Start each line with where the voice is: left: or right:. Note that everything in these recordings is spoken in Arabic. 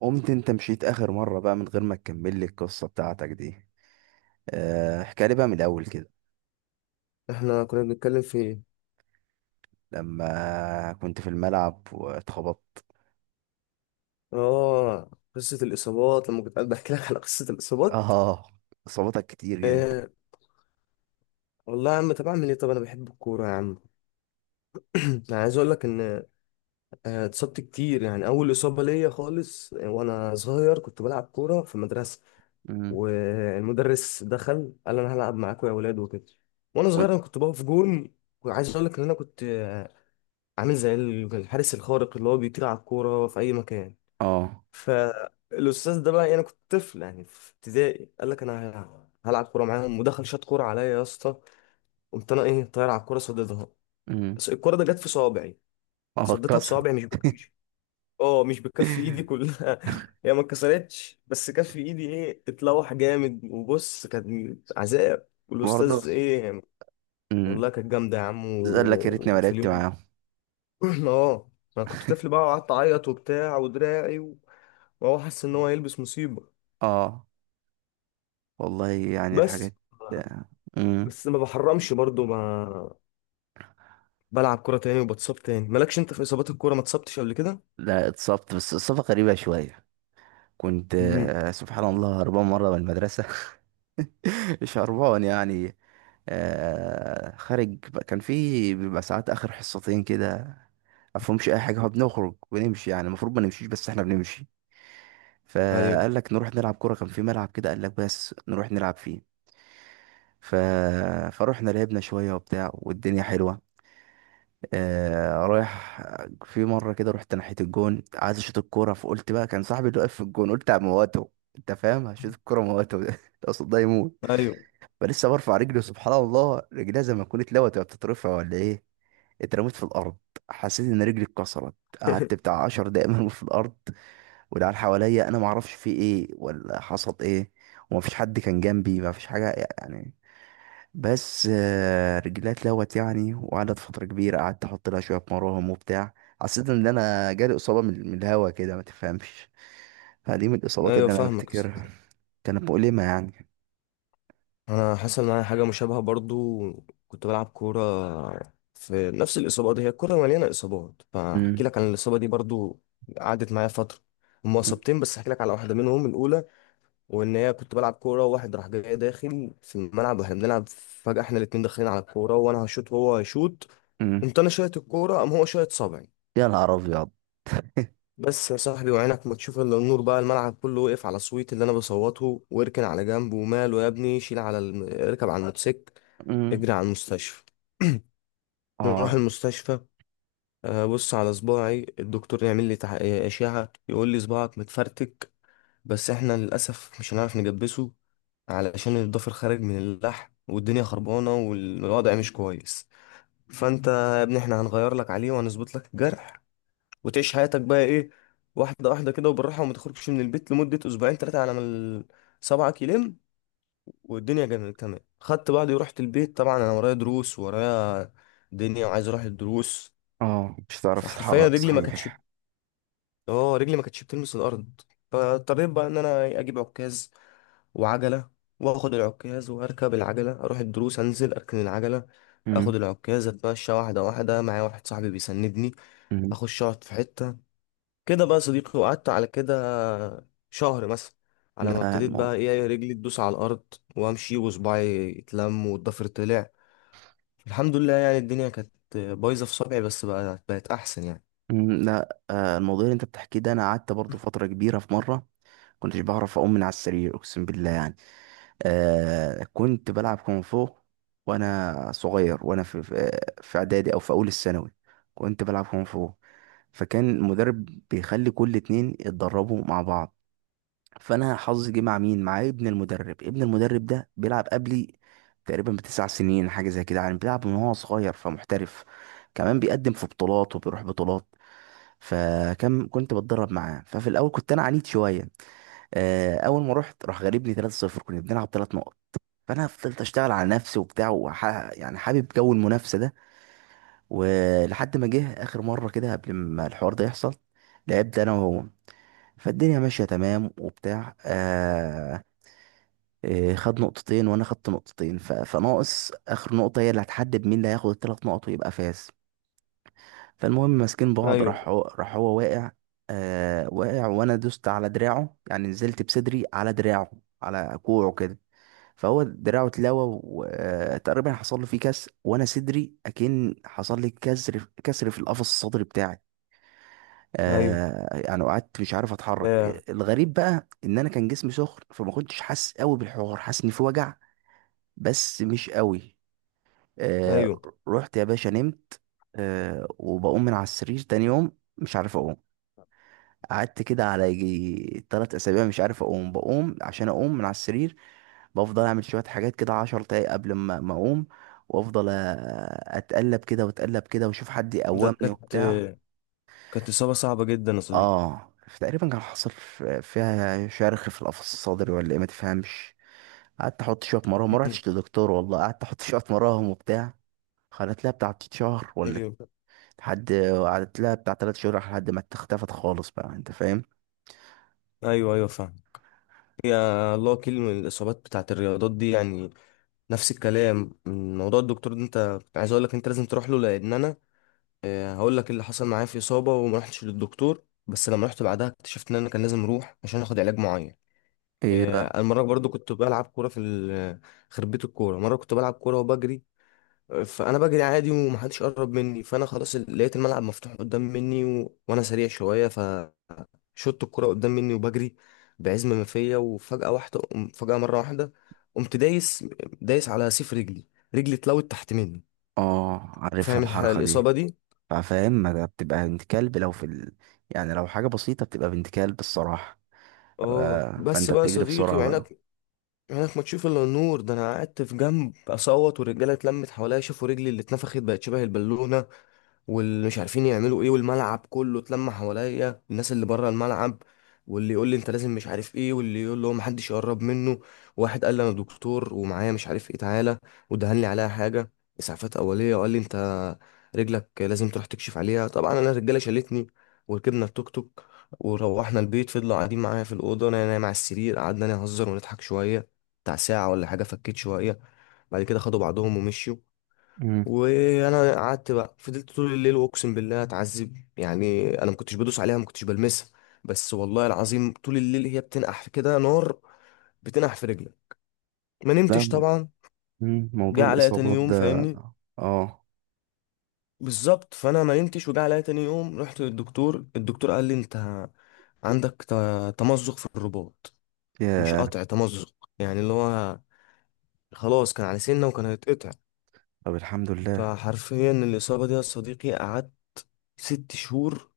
right: قمت انت مشيت اخر مرة بقى من غير ما تكمل لي القصة بتاعتك دي؟ احكي لي بقى من الاول كده.
left: احنا كنا بنتكلم في ايه؟
right: لما كنت في الملعب واتخبطت.
left: اه، قصة الإصابات لما كنت قاعد بحكي لك على قصة الإصابات.
right: اه. اصابتك كتير جدا.
left: إيه، والله يا عم، طب أعمل إيه؟ طب أنا بحب الكورة يا عم. أنا عايز أقول لك إن اتصبت كتير. يعني أول إصابة ليا خالص، وأنا صغير كنت بلعب كورة في المدرسة.
right: امم.
left: والمدرس دخل قال أنا هلعب معاكم يا ولاد وكده. وأنا
right: و-
left: صغير أنا كنت بقف جون. وعايز أقول لك إن أنا كنت عامل زي الحارس الخارق اللي هو بيطير على الكورة في أي مكان.
right: اه.
left: فالاستاذ ده بقى، يعني انا كنت طفل يعني في ابتدائي، قال لك انا هلعب كوره معاهم ودخل شاط كوره عليا يا اسطى. قمت انا ايه طاير على الكوره صديتها.
right: امم.
left: بس الكوره ده جت في صوابعي.
right: اه،
left: صديتها
right: اتكسر.
left: بصوابعي مش بكفي. اه، مش بكف ايدي كلها. هي ما اتكسرتش بس كف ايدي ايه اتلوح جامد وبص كان عذاب
right: برضه.
left: والاستاذ ايه.
right: امم.
left: والله كانت جامده يا عم
right: قال لك يا ريتني ما
left: وفي
right: لعبت
left: اليوم ده.
right: معاهم.
left: اه، انا كنت طفل بقى وقعدت اعيط وبتاع ودراعي. وهو حاسس ان هو هيلبس مصيبه.
right: اه، والله يعني
left: بس.
right: الحاجات. امم.
left: بس ما بحرمش برضو. ما بلعب كرة تاني وبتصاب تاني. مالكش انت في اصابات الكورة؟ ما اتصبتش قبل كده؟
right: لا، اتصبت بس اصابة غريبة شوية. كنت
left: امم،
right: سبحان الله هربان مرة من المدرسة. شربان يعني. آه، كان في بيبقى ساعات اخر حصتين كده. مفهومش اي حاجه، هو بنخرج ونمشي يعني المفروض ما نمشيش بس احنا بنمشي.
left: ايوه،
right: فقال لك نروح نلعب كوره، كان في ملعب كده، قال لك بس نروح نلعب فيه. ف... فروحنا لعبنا شويه وبتاع والدنيا حلوه. آه، رايح. في مره كده رحت ناحيه الجون عايز اشوط الكوره، فقلت بقى كان صاحبي اللي واقف في الجون قلت على مواته. انت فاهم؟ هشوط الكوره مواته ده، قصاد ده يموت.
left: ايوه.
right: فلسه برفع رجلي، سبحان الله رجليها زي ما تكون اتلوت وهي بتترفع ولا ايه. اترميت في الارض. حسيت ان رجلي اتكسرت. قعدت بتاع 10 دقايق مرمي في الارض. والعيال حواليا انا ما اعرفش في ايه ولا حصل ايه. ومفيش حد كان جنبي، مفيش حاجه يعني. بس رجليها اتلوت يعني، وقعدت فتره كبيره قعدت احط لها شويه مراهم وبتاع. حسيت ان انا جالي اصابه من الهوا كده ما تفهمش. فدي من الاصابات
left: ايوه،
right: اللي انا
left: فاهمك يا أستاذ.
right: بفتكرها. كانت مؤلمه يعني.
left: انا حصل معايا حاجة مشابهة برضو. كنت بلعب كورة. في نفس الإصابة دي، هي الكورة مليانة إصابات، فاحكي
right: امم.
left: لك عن الإصابة دي برضو. قعدت معايا فترة. هما إصابتين بس احكي لك على واحدة منهم، الأولى. وإن هي كنت بلعب كورة وواحد راح جاي داخل في الملعب واحنا بنلعب، فجأة احنا الاتنين داخلين على الكورة وأنا هشوط وهو هيشوط.
right: امم.
left: قمت أنا شايط الكورة، قام هو شايط صابعي.
right: يا نهار ابيض.
left: بس يا صاحبي وعينك ما تشوف الا النور بقى. الملعب كله وقف على صويت اللي انا بصوته. واركن على جنب وماله يا ابني، شيل على اركب على الموتوسيكل.
right: امم.
left: اجري على المستشفى. نروح
right: اه.
left: المستشفى. بص على صباعي. الدكتور يعمل لي اشعه. يقول لي صباعك متفرتك. بس احنا للاسف مش هنعرف نجبسه، علشان الضفر خارج من اللحم والدنيا خربانه والوضع مش كويس. فانت يا ابني، احنا هنغير لك عليه وهنظبط لك الجرح، وتعيش حياتك بقى ايه، واحدة واحدة كده وبالراحة. وما تخرجش من البيت لمدة أسبوعين تلاتة على ما صبعك يلم. والدنيا جميلة، تمام. خدت بعضي ورحت البيت. طبعا أنا ورايا دروس، ورايا دنيا، وعايز أروح الدروس.
right: اه، مش هتعرف
left: فحرفيا
right: تتحرك
left: رجلي ما كانتش.
right: صحيح.
left: اه، رجلي ما كانتش بتلمس الأرض. فاضطريت بقى إن أنا إيه، أجيب عكاز وعجلة، وآخد العكاز وأركب العجلة أروح الدروس، أنزل أركن العجلة،
right: امم.
left: اخد العكاز اتمشى واحده واحده، معايا واحد صاحبي بيسندني.
right: امم.
left: اخش اقعد في حته كده بقى يا صديقي. وقعدت على كده شهر مثلا على ما
right: لا
left: ابتديت
right: المو...
left: بقى ايه، إيه، رجلي تدوس على الارض وامشي وصباعي يتلم والضفر طلع. الحمد لله يعني. الدنيا كانت بايظه في صبعي بس بقى بقت احسن يعني.
right: مم. لا، الموضوع اللي انت بتحكيه ده انا قعدت برضو فتره كبيره. في مره كنتش بعرف اقوم من على السرير اقسم بالله يعني. كنت بلعب كونغ فو وانا صغير. وانا في في اعدادي او في اول الثانوي كنت بلعب كونغ فو. فكان المدرب بيخلي كل اتنين يتدربوا مع بعض. فانا حظي جه مع مين؟ مع ابن المدرب. ابن المدرب ده بيلعب قبلي تقريبا ب9 سنين حاجه زي كده يعني، بيلعب من وهو صغير فمحترف، كمان بيقدم في بطولات وبيروح بطولات. كنت بتدرب معاه، ففي الاول كنت انا عنيد شويه. اول ما رحت راح غالبني 3-0، كنا بنلعب 3 نقط. فانا فضلت اشتغل على نفسي وبتاع يعني حابب جو المنافسه ده. ولحد ما جه اخر مره كده قبل ما الحوار ده يحصل لعبت انا وهو. فالدنيا ماشيه تمام وبتاع إيه، خد نقطتين وانا خدت نقطتين فناقص اخر نقطة، هي اللي هتحدد مين اللي هياخد الثلاث نقط ويبقى فاز. فالمهم، ماسكين بعض،
left: ايوه،
right: راح هو واقع. واقع وانا دوست على دراعه، يعني نزلت بصدري على دراعه، على كوعه كده. فهو دراعه اتلوى وتقريبا حصل له فيه كسر، وانا صدري اكن حصل لي كسر في القفص الصدري بتاعي.
left: ايوه،
right: آه، يعني قعدت مش عارف اتحرك.
left: آه،
right: الغريب بقى ان انا كان جسمي سخن فما كنتش حاسس قوي بالحوار، حاسس ان في وجع بس مش قوي. آه.
left: ايوه.
right: رحت يا باشا نمت. وبقوم من على السرير تاني يوم مش عارف اقوم. قعدت كده على يجي 3 اسابيع مش عارف اقوم. بقوم عشان اقوم من على السرير بفضل اعمل شوية حاجات كده عشر دقايق قبل ما اقوم. وافضل اتقلب كده واتقلب كده واشوف حد
left: ده
right: يقومني
left: كانت،
right: وبتاع.
left: كانت اصابه صعبه جدا يا صديقي.
right: اه. تقريبا كان حصل فيها شرخ في القفص الصدري ولا ايه ما تفهمش. قعدت احط شويه مراهم ما
left: مم.
right: رحتش لدكتور والله، قعدت احط شويه مراهم وبتاع. خلت لها بتاع 3 شهر ولا...
left: ايوه،
right: لحد. قعدت لها بتاع 3 شهور لحد ما اختفت خالص بقى انت فاهم.
left: ايوه، ايوه فاهم. يا الله، كل الاصابات بتاعت الرياضات دي يعني. نفس الكلام من موضوع الدكتور ده، انت عايز اقول لك انت لازم تروح له، لان انا هقول لك إيه اللي حصل معايا في إصابة وما رحتش للدكتور، بس لما رحت بعدها اكتشفت إن أنا كان لازم أروح عشان آخد علاج معين.
right: ايه بقى؟
left: المرة برضو كنت بلعب كورة في خربية الكورة. مرة كنت بلعب كورة وبجري. فأنا بجري عادي ومحدش قرب مني، فأنا خلاص لقيت الملعب مفتوح قدام مني وأنا سريع شوية. فشوت الكورة قدام مني وبجري بعزم ما فيا. وفجأة واحدة، فجأة مرة واحدة، قمت دايس، دايس على سيف رجلي. رجلي اتلوت تحت مني.
right: اه، عارفها
left: فاهم
right: الحركة دي.
left: الإصابة دي.
right: فاهم، ما ده بتبقى بنت كلب لو في يعني لو حاجة بسيطة بتبقى بنت كلب الصراحة.
left: اه، بس
right: فانت
left: بقى يا
right: بتجري
left: صديقي
right: بسرعة بقى.
left: وعينك، عينك ما تشوف الا النور. ده انا قعدت في جنب اصوت، والرجاله اتلمت حواليا، شافوا رجلي اللي اتنفخت بقت شبه البالونه. واللي مش عارفين يعملوا ايه، والملعب كله اتلم حواليا، الناس اللي بره الملعب، واللي يقول لي انت لازم مش عارف ايه، واللي يقول له محدش يقرب منه. واحد قال لي انا دكتور ومعايا مش عارف ايه، تعالى، ودهن لي عليها حاجه، اسعافات اوليه. وقال لي انت رجلك لازم تروح تكشف عليها. طبعا انا الرجاله شالتني وركبنا التوك توك وروحنا البيت. فضلوا قاعدين معايا في الاوضه، انا نايم على السرير، قعدنا نهزر ونضحك شويه بتاع ساعه ولا حاجه. فكيت شويه بعد كده، خدوا بعضهم ومشوا.
right: امم.
left: وانا قعدت بقى، فضلت طول الليل واقسم بالله اتعذب يعني. انا ما كنتش بدوس عليها، ما كنتش بلمسها، بس والله العظيم طول الليل هي بتنقح في كده نار. بتنقح في رجلي. ما
right: لا
left: نمتش
right: مو-
left: طبعا. جه
right: موضوع
left: عليا تاني
right: الإصابات
left: يوم
right: ده.
left: فاهمني.
right: اه.
left: بالظبط، فانا ما نمتش وجه عليا تاني يوم رحت للدكتور. الدكتور قال لي انت عندك تمزق في الرباط. مش
right: يا.
left: قطع، تمزق يعني، اللي هو خلاص كان على سنه وكان هيتقطع.
right: طب الحمد لله.
left: فحرفيا الاصابه دي يا صديقي قعدت 6 شهور.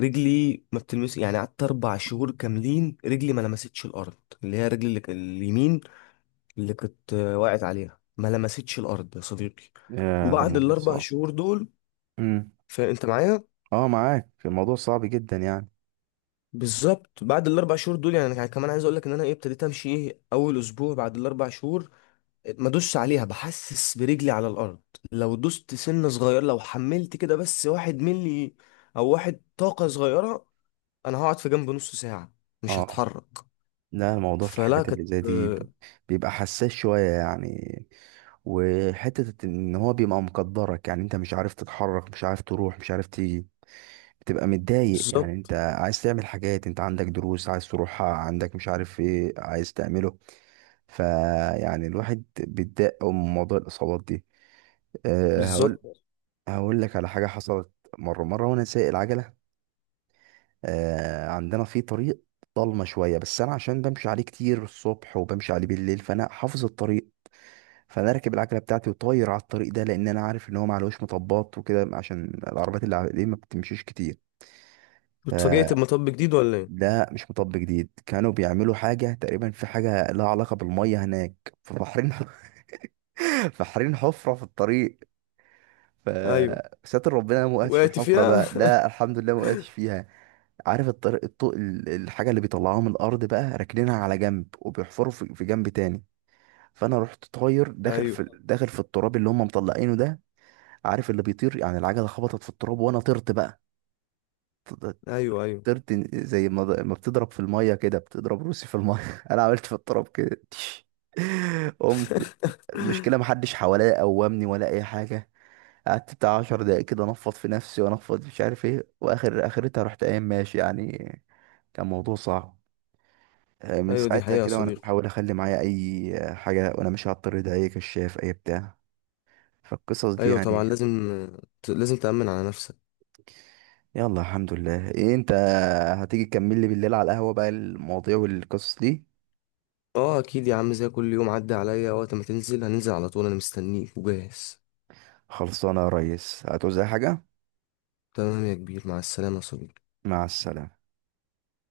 left: رجلي ما بتلمس يعني. قعدت 4 شهور كاملين، رجلي ما لمستش الارض. اللي هي رجلي اللي اليمين، اللي كنت واقعت عليها، ما لمستش الارض يا صديقي.
right: يا، ده
left: وبعد
right: الموضوع
left: الاربع
right: صعب.
left: شهور دول،
right: مم.
left: فانت معايا.
right: اه، معاك الموضوع صعب جدا يعني.
left: بالظبط. بعد الاربع شهور دول، يعني انا كمان عايز اقول لك ان انا ايه ابتديت امشي ايه اول اسبوع بعد الاربع شهور. ما ادوسش عليها، بحسس برجلي على الارض. لو دوست سن صغير، لو حملت كده بس 1 ملي، او واحد طاقه صغيره، انا هقعد في جنب نص ساعه. مش
right: اه.
left: هتحرك.
right: لا الموضوع في
left: فلا
right: الحاجات اللي
left: كانت،
right: زي دي
left: آه،
right: بيبقى حساس شوية يعني. وحتة ان هو بيبقى مقدرك يعني، انت مش عارف تتحرك، مش عارف تروح، مش عارف تيجي. بتبقى متضايق يعني، انت
left: بالظبط،
right: عايز تعمل حاجات، انت عندك دروس عايز تروحها، عندك مش عارف ايه عايز تعمله. فيعني الواحد بيتضايق أوي من موضوع الإصابات دي. أه هقول.
left: بالظبط.
right: هقول لك على حاجة حصلت. مرة وانا سايق العجلة. عندنا في طريق ضلمه شويه، بس انا عشان بمشي عليه كتير الصبح وبمشي عليه بالليل فانا حافظ الطريق. فانا راكب العجله بتاعتي وطاير على الطريق ده، لان انا عارف ان هو معلوش مطبات وكده عشان العربيات اللي عليه ما بتمشيش كتير.
left: واتفاجئت
right: فده
left: لما طب جديد ولا ايه؟
right: مش مطب جديد، كانوا بيعملوا حاجه تقريبا، في حاجه لها علاقه بالميه هناك فبحرين. فحرين حفره في الطريق. ف-
left: ايوه
right: ستر ربنا، أنا ما وقعتش في
left: وقعت
right: الحفره
left: فيها.
right: بقى، لا الحمد لله ما وقعتش فيها. عارف الطرق، الطوق الحاجة اللي بيطلعوها من الأرض بقى راكنينها على جنب وبيحفروا في جنب تاني. فأنا رحت طاير
left: ايوه،
right: داخل في التراب اللي هم مطلعينه ده. عارف اللي بيطير يعني، العجلة خبطت في التراب وأنا طرت بقى. ط-
left: ايوه، ايوه،
right: طرت زي ما بتضرب في المية كده، بتضرب روسي في المية. أنا عملت في التراب كده، تش. قمت. المشكلة محدش حواليا قومني ولا أي حاجة. قعدت بتاع 10 دقايق كده انفض في نفسي وانفض مش عارف ايه، واخر اخرتها رحت قايم ماشي يعني. كان موضوع صعب. من
left: ايوه، دي
right: ساعتها
left: حقيقة يا
right: كده وانا
left: صديقي.
right: بحاول اخلي معايا اي حاجه وانا ماشي على الطريق ده، اي كشاف اي بتاع. فالقصص دي
left: ايوه طبعا
right: يعني.
left: لازم. لازم تأمن على نفسك.
right: يلا الحمد لله. ايه انت، هتيجي تكمل لي بالليل على القهوه بقى المواضيع والقصص دي؟
left: اه اكيد يا عم، زي كل يوم، عدى عليا وقت ما تنزل هننزل على طول، انا مستنيك وجاهز.
right: خلصانه يا ريس، هتعوز اي حاجه؟
left: تمام يا كبير، مع السلامة يا صديقي.
right: مع السلامه.